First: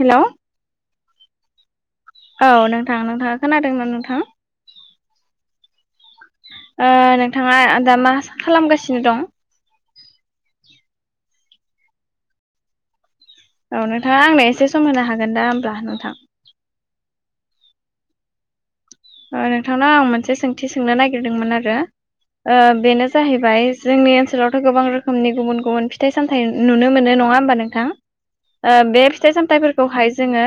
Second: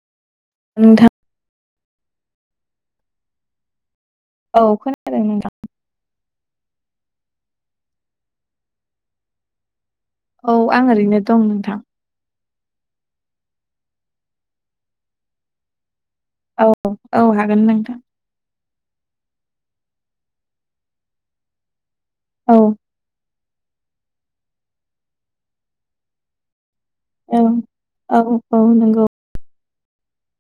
हेल'। नोंथां औ नोंथांा नोंथाङा खोनादों ना नोंथां। औ खोनादों नोंथां। नोंथाङा दा मा खालामगासिनो दं। औ आं ओरैनो दं नोंथां। औ नोंथाङा आंनो एसे सम होनो हागोन दा होमब्ला नोंथां। औ औ हागोन नोंथां। ओ नोंथांनाव आं मोनसे सोंथि सोंनो नागिरदोंमोन आरो ओ औ बेनो। जाहैबाय जोंनि ओनसोलावथ' गोबां रोखोमनि गुबुन गुबुन। फिथाइ सामथाइ नुनो मोनो नङा औ होमबा नोंथां औ औ ओ बे। नंगौ फिथाइ सामथाइफोरखौहाय जोङो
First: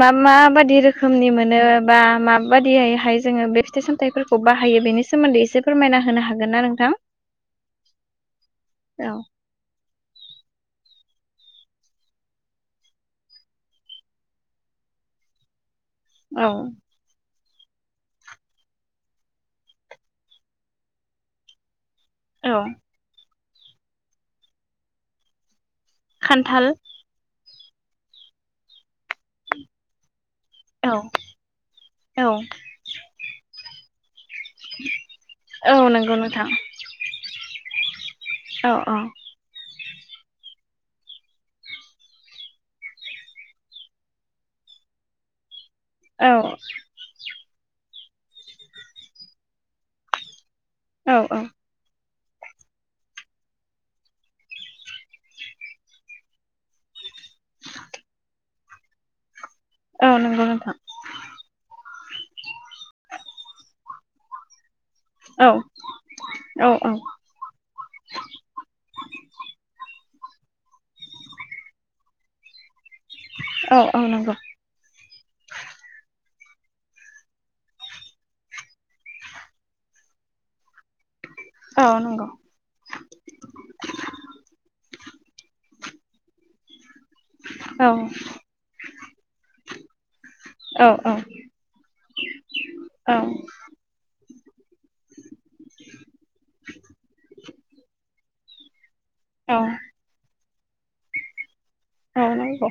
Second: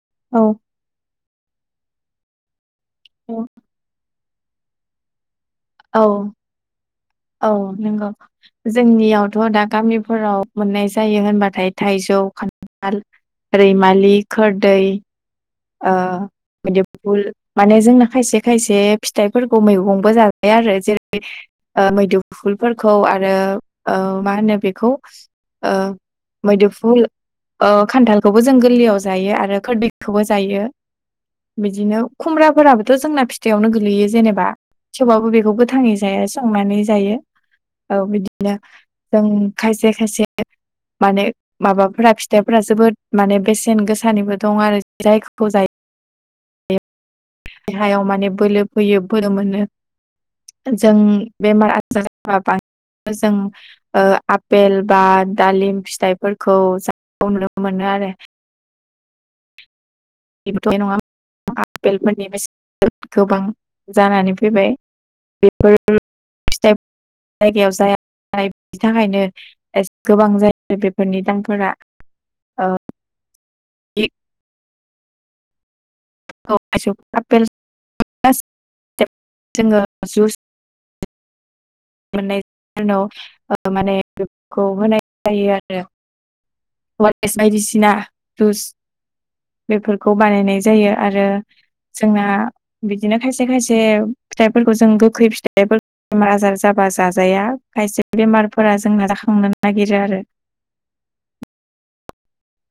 मा औ माबायदि रोखोमनि मोनो बा मा। बादियैहाय औ जोङो बे फिथाइ सामथाइफोरखौ बाहायो बेनि सोमोन्दै एसे औ फोरमायना होनो हागोन ना नोंथां। औ नंगौ औ जोंनियावथ' दा गामिफोराव। मोननाय जायो होनबाथाय थाइजौ खान्थाल रैमालि खोरदै ओ औ बिदि लु माने जोंना खायसे खायसे फिथाइफोरखौ मैगंबो जाबाय आरो जेरै ओ औ मैदुफुलफोरखौ आरो मा होनो बेखौ खान्थाल मैदुफुल ओ खान्थालखौबो जों गोरलयाव जायो आरो खोरदैखौबो जायो औ बिदिनो औ खुम्राफोराबोथ' जोंना फिथायाइआवनो गोगलैयो जेनेबा थेवबबो बेखौ औ गोथाङै नंगौ जाया नोंथां संनानै जायो औ जों खायसे खायसे माने माबाफोरा फिथाइफोरा जोबोद माने बेसेन गोसानिबो दं आरो जायखौ जायो औ। देहायाव माने बोलो फैयो बोलो मोनो जों औ औ बेमार [unintelligible] जों ओ आपेल बा दालिम फिथाइफोरखौ ज नुनो मोनो आरो। औ नंगौ नोंथां [unintelligible] गोबां जानानै फैबाय औ बेफोर औ फिथाइ औ। जायगायाव जाया बिनि [unintelligible] बेफोरनि दामफोरा ओ औ औ नंगौ। औ [unintelligible] [unintelligible] औ नंगौ। नाव ओ माने बेखौ होनाय जायो आरो। एस औ बायदिसिना दुस बेफोरखौ बानायनाय औ जायो औ आरो जोंना औ बिदिनो खायसे नंगौ खायसे' फिथाइफोरखौ जों गोखै फिथाइ बेमार आजार जाबा जाजाया खायसे बेमारफोरा जोंना जाखांनो नागिरो आरो। आ नगौ।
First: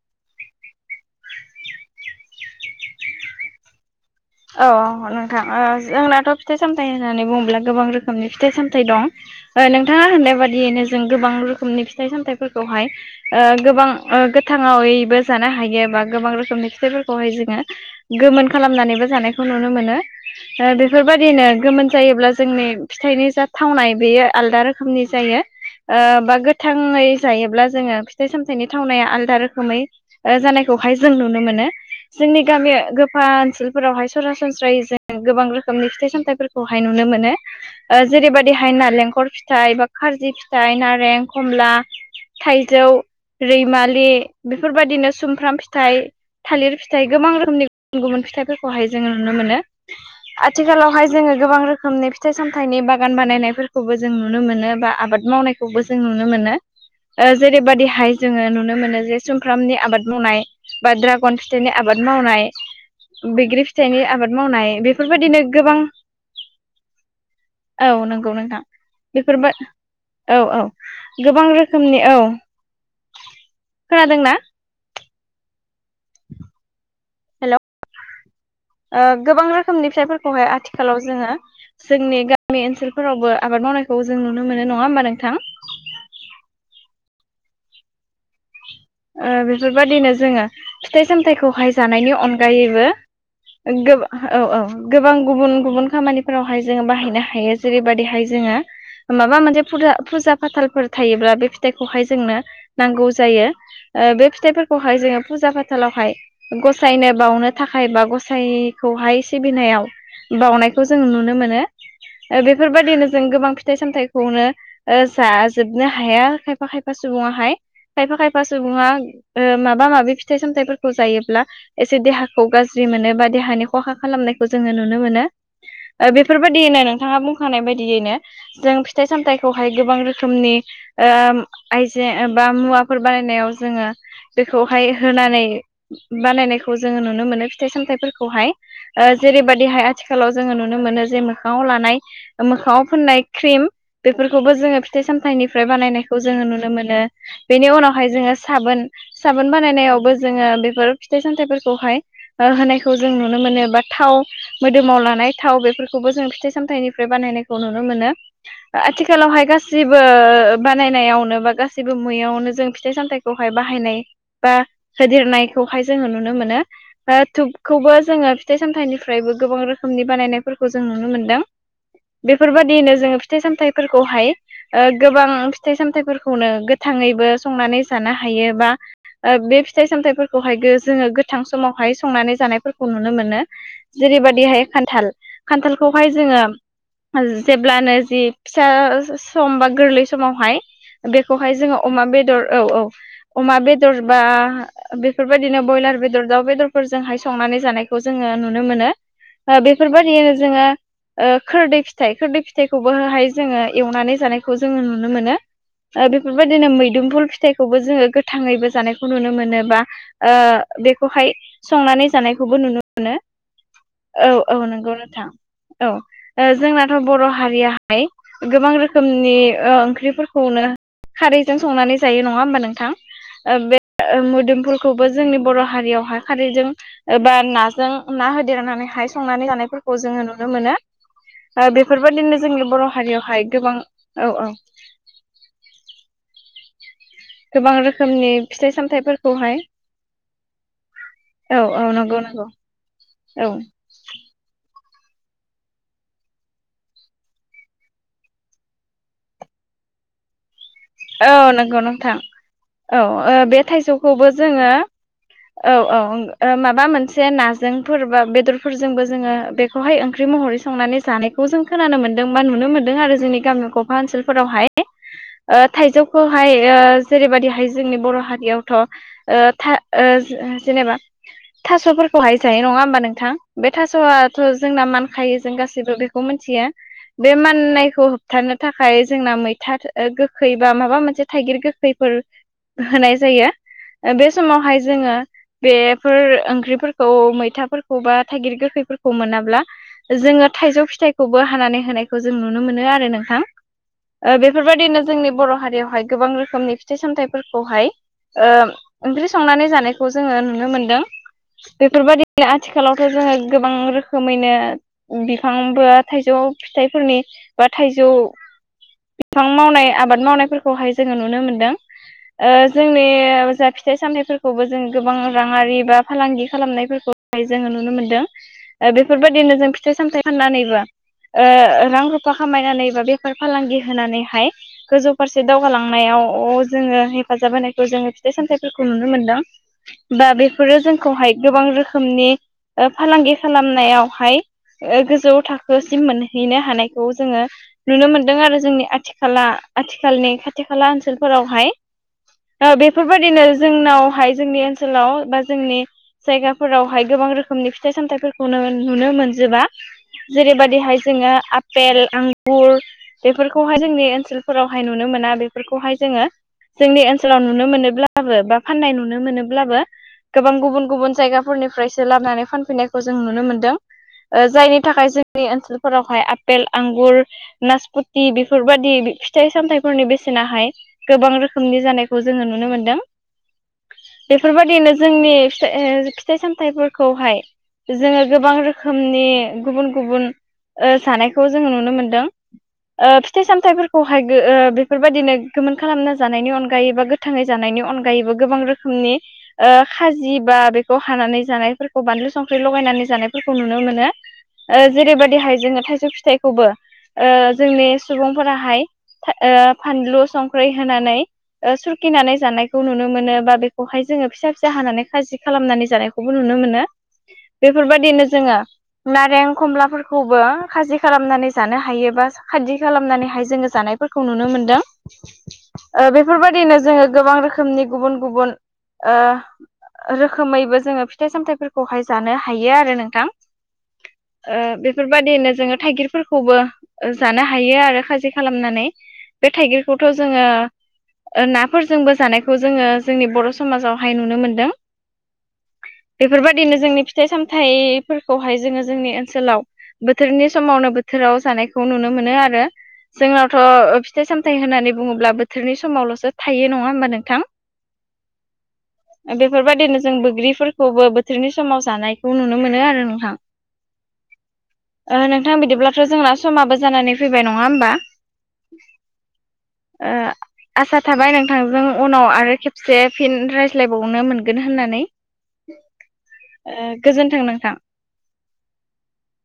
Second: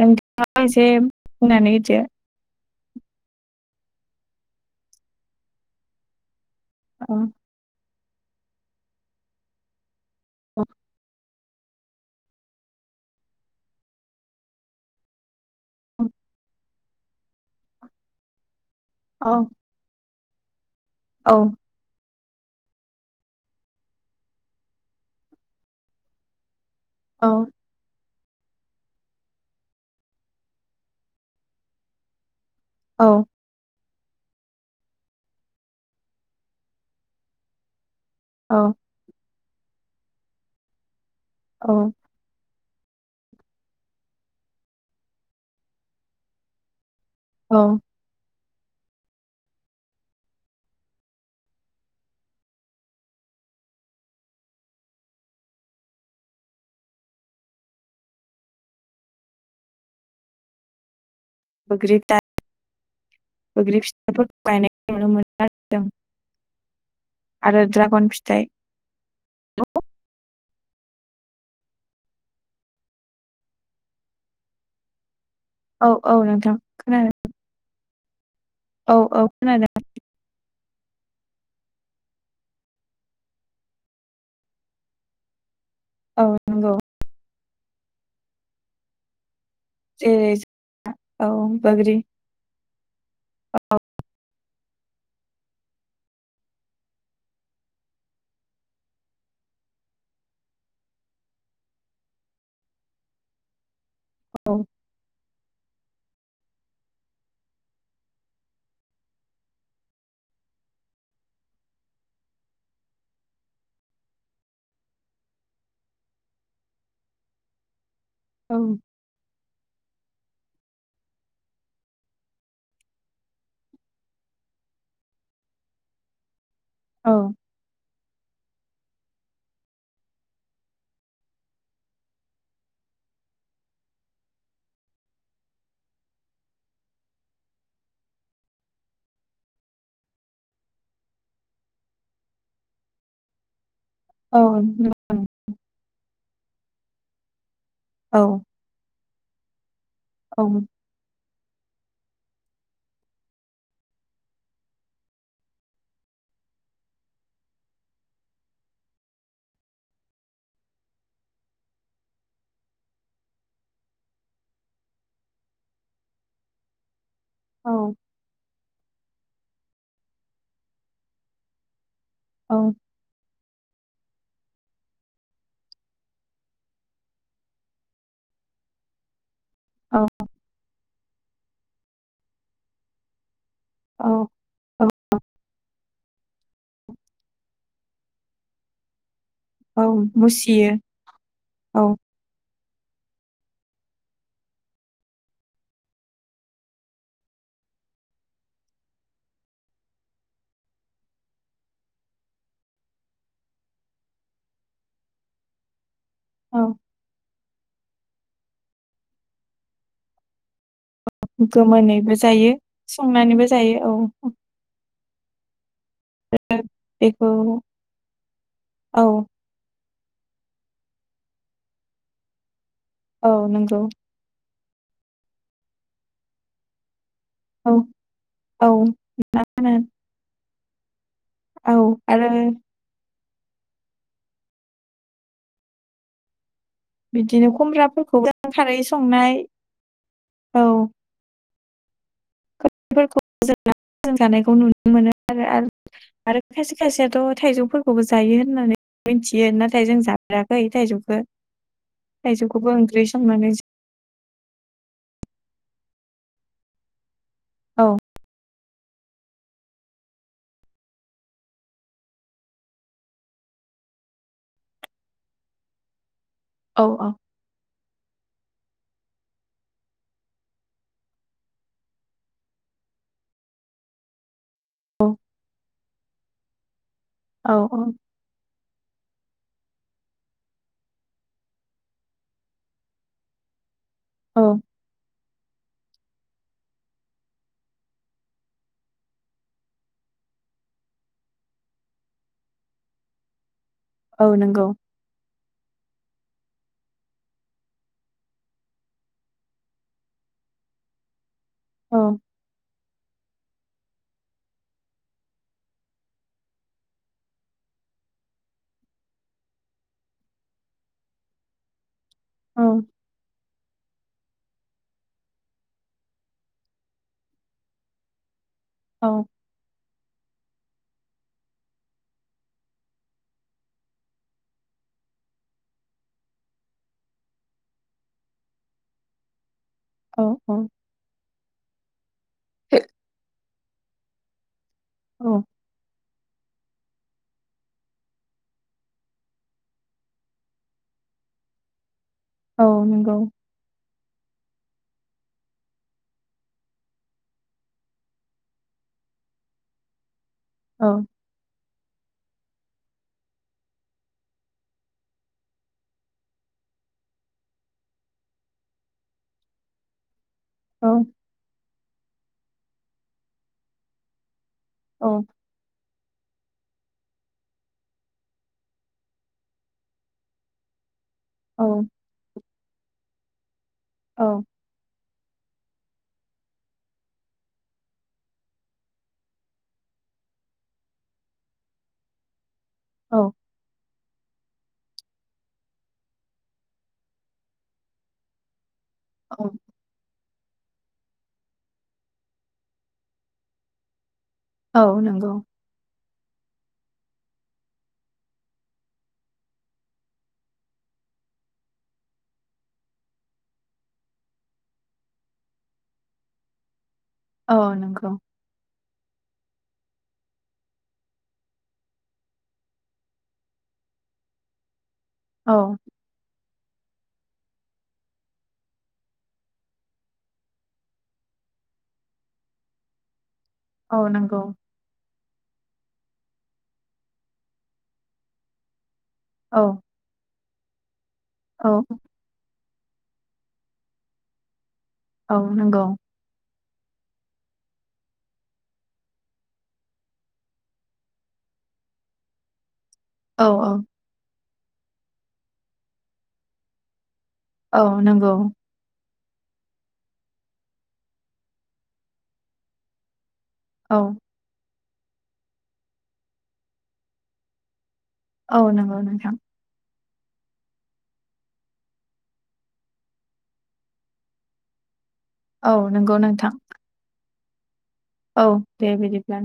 नोंथा एसे बुंनानै होदो औ औ नोंथां जोंनाथ' फिथाइ सामथाइ औ होननानै बुङोब्ला गोबां रोखोम रोखोमनि फिथाइ सामथाइ दं नोंथाङा होननाय औ बादियैनो जों गोबां रोखोमनि फिथाइ सामथाइ फोरखौहाय गोबां गोथाङावैबो जानो हायो बा गोबां रोखोमनि फिथाइफोरखौ खौहाय जोङो गोमोन खालामनानैबो औ जानायखौ नुनो मोनो। औ बेफोरबायदिनो गोमोन जायोब्ला जोंनि फिथाइनि जा थावनाय बेयो आलदा रोखोमनि जायो बा गोथाङै जायोब्ला जोङो फिथाइ सामथाइनि थावनाया आलदा रोखोमै जानायखौहाय जों नुनो मोनो जोंनि गामिया गोफा औ ओनसोलफोरावहाय सरासनस्रायै जों गोबां रोखोमनि फिथाइ सामथायाइफोरखौहाय नुनो मोनो। औ जेरैबायदिहाय नारेंखर फिथाइ बा खारजि फिथाइ नारें खमला थाइजौ रैमालि बेफोरबायदिनो सुमफ्राम फिथाइ थालिर फिथाइ फिथाइ गोबां रोखोमनि औ गुबुन गुबुन फिथाइफोरखौहाय जोङो नुनो मोनो। आथिखालावहाय जोङो गोबां रोखोमनि फिथाइ सामथाइनि बागान बानायनायफोरखौबो जों नुनो मोनो बा आबाद मावनायखौबो जों नुनो मोनो। जेरैबायदिहाय जोङो नुनो मोनो जे सुमफ्रामनि आबाद मावनाय। बा द्रागन फिथाइनि बैग्रि आबाद दा मावनाय। बैग्रि फिथाइनि आबाद [unintelligible] मावनाय नुनो बेफोरबायदिनो मोनो आरो गोबां जों आरो ड्रागन फिथाइ। बेफोरबाय औ औ गोबां रोखोमनि औ। खोनादों ना? औ औ नोंथां खोनादों। हेल' औ औ गोबां खोनादों रोखोमनि फायफोरखौहाय आथिखालाव जोङो। जोंनि गामि ओनसोलफोरावबो आबाद मावनायखौ जों नुनो मोनो नङा होमबा नोंथां? औ नंगौ। बेफोरबायदिनो जेरै जोङो फिथाइ औ सामथाइखौहाय बैग्रि जानायनि अनगायैबो ओ गोब - औ औ गोबां गुबुन गुबुन खामानिफोरावहाय जोङो बाहायनो हायो। जेरैबायदिहाय जोङो माबा मोनसे फुजा फाथालफोर थायोब्ला बे फिथाइखौहाय जोंनो नांगौ जायो। बे औ फिथाइफोरखौहाय जोङो फुजा फाथालावहाय गसायनो बावनो थाखाय बा गसायखौहाय सिबिनायाव बावनायखौ जों नुनो मोनो बेफोरबायदिनो जों गोबां फिथाइ सामथाइखौनो ओ जाजोबनो हाया खायफा खायफा सुबुङाहाय खायफा खायफा औ सुबुङा ओ माबा माबि फिथाइ सामथाइफोरखौ जायोब्ला एसे देहाखौ गाज्रि मोनो बा देहानि खहा खालामनायखौ जोङो नुनो मोनो। ओ बेफोरबायदियैनो नोंथाङा बुंखानाय बायदियैनो जों फिथाइ सामथाइखौहाय गोबां रोखोमनि ओ आइजोें बा मुवा फोर बानायनायाव जोङो बेखौहाय होनानै बानायनायखौ जोङो नुनो मोनो फिथाइ सामथाइफोरखौहाय ओ जेरैबायदिहाय आथिखालाव जोङो नुनो मोनो जे मोखाङाव लानाय मोखाङाव फोननाय क्रिम औ बेफोरखौबो जोङो फिथाइ सामथाइनिफ्राय बानायनायखौ जोङो नुनो मोनो बेनि उनावहाय औ जोङो साबोन साबोन बानायनायावबो औ जोङो बेफोर फिथाइ सामथाइफोरखौहाय होनायखौ जों नुनो मोनो बा थाव मोदोमाव लानाय थाव बेफोरखौबो जों फिथाइ सामथाइनिफ्राय बानायनायखौ नुनो मोनो। आथिखालावहाय गासिबो बानायनायावनो बा गासिबो मैयावनो जों फिथाइ सामथाइखौहाय बाहायनाय बा होदेरनायखौहाय जोङो नुनो मोनो। औ धुपखौबो जोङो फिथाइ सामथाइनिफ्रायबो गोबां रोखोमनि बानायनायफोरखौ जों नुनो मोनदों बेफोरबायदियैनो जोङो फिथाइ सामथायफोरखौहाय ओ गोबां फिथाइ सामथायफोरखौनो थाङैबो संनानै जानो हायो बा बे फिथाइ सामथाइफोरखौ हाय जोङो गोथां समावहाय संनानै जानायफोरखौ नुनो मोनो। औ जेरैबायदिहाय औ खान्थाल खान्थालखौहाय जोङो जेब्लानो जि फिसा सम बा औ गोरलै समावहाय मुसियो बेखौहाय जोङो औ अमा बेदर औ औ अमा बेदरबा बेफोरबायदिनो बयलार बेदर दाउ बेदरफोरजोंहाय संनानै जानायखौ जोङो नुनो मोनो। बेफोरबायदियनो जोङो। खोरदै फिथाइ खोरदै फिथाइखौबोहाय जोङो एवनानै जानायखौ जोङो नुनो मोनो। औ बेफोरबायदिनो मैदुमफुल फिथाइखौबो जोङो गोथाङैबो जानायखौ नुनो मोनो बा ओ बेखौहाय संनानै गोमोनैबो जायो जानायखौबो नुनो मोनो संनानैबो जायो औ औ नंगौ नोंथां। औ जोंनाथ' बर' बेखौ हारियाहाय गोबां औ रोखोमनि ओंख्रिफोर खौनो खारैजों संनानै जायो नङा होमबा नोंथां? औ नोंगौ। मोदोमफोरखौबो जोंनि बर' हारियावहाय खारैदों एबा औ नाजों ना औ होदेरनानै हाय मा संनानै होनो जानायफोरखौ जोङो नुनो मोनो। औ आरो बेफोरबादिनो जोंनि बर' हारियावहाय गोबां औ औ। बिदिनो गोबां खुमब्राफोरखौबो रोखोमनि जों खारै फिथाइ संनाय सामथाइफोरखौहाय औ औ औ नंगौ नंगौ। फोरखौ औ [unintelligible] जानायखौ नुनो मोनो आरो आरो खायसे खायसेयाथ' थाइजौफोरखौबो जायो होननानै मिथियो नाथाय जों जा फेराखै थाइजौखौ औ नंगौ नोंथां थाइजौखौबो ओंख्रि संनानै खौबो जोङो औ औ ओ माबा मोनसे औ नाजोंफोर बा बेदर फोरजोंबो जोङो बेखौहाय ओंख्रि महरै संनानै जानायखौ जों खोनानो मोनदों बा नुनो मोन्दों आरो जोंनि गामियाव। ओनसोलफोरावहाय ओ थाइजौखौहाय ओ औ औ जेरैबायदिहाय जोंनि बर' हारियावथ' ओ था जेनेबा थास'फोरखौहाय जायो नङा होमबा नोंथां बे थास'आ। जोंना औ मानखायो जों गासैबो बेखौ मिन्थियो बे औ औ माननायखौ। होबथानो थाखाय जोंना मैथा ओ गो खै बा माबा मोनसे थाइगिर गोखैफोर होनाय जायो बे औ समावहाय। जोङो। बेफोर ओंख्रिफोरखौ मैथाफोरखौ बा थाइगिर गोखैफोरखौ मोनाब्ला। जोङो थाइजौ फिथाइखौबो हानानै होनायखौ जों नुनो मोनो आरो नोंथां। औ नंगौ बेफोरबायदिनो जोंनि बर' हारियावहाय गोबां रोखोमनि फिथाइ सामथाइफोरखौहाय। ओंख्रि संनानै जानायखौ जोङो नुनो मोनदों औ बेफोरबायदि। आथिखालावथ' जोङो गोबां रोखोमैनो। बिफां बा थाइजौ फिथाइफोरनि बा थाइजौ बिफां मावनाय। आबाद मावनायफोरखौहाय जोङो नुनो मोनदों औ जोंनि जा फिथाइ सामथाइफोरखौ खौबो जों गोबां राङारि बा फालांगि खालामनायफोरखौहाय जोङो नुनो मोनदों। औ बेफोरबायदिनो जों। फिथाइ सामथाइ फाननानैबो रां रुफा खामायनानै बा बेफार फालांगि होनानैहाय। गोजौ फारसे दावगालांनायाव जोङो हेफाजाब होनायखौ जोङो फिथाइ सामथाइफोरखौ नुनो मोनदों। औ बा बेफोरो जोंखौहाय गोबां रोखोमनि फालांगि खालामनायावहाय गोजौ औ थाखो सिम मोनहैनो हानायखौ जोङो नुनो मोनदों आरो जोंनि आथिखाला। आथिखालनि खाथि खाला ओनसोलफोरावहाय औ दा नंगौ बेफोरबायदिनो जोंनावहाय। जोंनि ओनसोलाव बा जोंनि जायगाफोरावहाय गोबां रोखोमनि फिथाइ सामथायाइफोरखौनो नुनो मोनजोबा। जेरैबायदिहाय औ जोङो आपेल, आंगुर बेफोरखौहाय जोंनि ओनसोल फोरावहाय नुनो मोना बेफोरखौहाय जोङो। जोंनि ओनसोलाव नुनो मोनोब्लाबो बा फाननाय नुनो मोनोब्लाबो गोबां गुबुन औ गुबुन जायगाफोरनिफ्रायसो लाबोनानै फानफैनायखौ जों नुनो मोनदों। जायनि थाखाय औ जोंनि ओनसोल। फोरावहाय आपेल आंगुर नासपथि बेफोरबाददि फिथाइ सामथाइफोरनि बेसेनाहाय गोबां औ रोखोमनि जानायखौ जोङो नुनो मोनदों। औ बेफोरबायदिनो जोंनि फिथाइ सामथाइफोरखौहाय। जोङो गोबां रोखोमनि गुबुन गुबुन जानायखौ जोङो नुनो मोनदों औ फिथाइ सामथायफोरखौ खौहाय बेफोरबायदिनो गोमोन खालामना जानायनि अनगायै बा गोथाङै जानायनि अनगायैबो गोबां रोखोमनि। औ। खाजि बा बेखौ हानानै जानायफोरखौ बानलु संख्रि लगायनानै जानायफोरखौ नुनो मोनो। औ नंगौ जेरैबायदिहाय जोङो थाइजौ फिथाइखौबो जोंनि सुबुंफोराहाय। फानलु संख्रि होनानै सुरखिनानै जानायखौ नुनो मोनो बा बेखौहाय जोङो फिसा फिसा हानानै खाजि खालामनानै जानायखौ खौबो नुनो मोनो औ नंगौ बेफोरबायदिनो जोङो। नारें खमलाफोरखौबो खाजि खालामनानै जानो हायोबा खादि खालामनानै हायजें जोङो जानायफोरखौ नुनो मोनदों। औ। बेफोरबायदिनो जोङो गोबां रोखोमनि गुबुन गुबुन रोखोमैबो जोङो फिथाइ सामथाइफोरखौहाय जानो हायो आरो नोंथां। औ नंगौ बेफोरबायदिनो जोङो थाइगिरफोरखौबो जानो हायो आरो खाजि। खालामनानै बे औ थाइगिरखौथ' जोङो औ नाफोरजोंबो जानाय। खौ जोङो जोंनि बर' समाजावहाय नुनो मोनदों। औ नंगौ। बेफोरबायाददिनो जोंनि फिथाइ सामथाइफोरखौहाय जोङो जोंनि ओनसोलाव बोथोरनि समावनो बोथोराव जानायखौ नुनो मोनो आरो। औ औ जोंनावथ' फिथाइ सामथथाय होननानै बुङोब्ला बोथोरनि समावल'सो थायो नङा होमबा नोंथां। औ नंगौ। [inaudible] बेफोरबायाददिनो जों बैग्रिफोरखौबो बोथोरनि समाव जानायखौ नुनो मोनो आरो नोंथां। औ ओ नोंथां बिदिब्लाथ' जोंना समाबो जानानै फैबाय नङा होमबा औ नंगौ नोंथां। ओ आसा थाबाय नोंथांजों उनाव आरो खेबसे फिन रायज्लायबावनो मोनगोन होननानै। औ नंगौ नोंथां। ओ गोजोन्थों नोंथां। औ दे बिदिब्ला।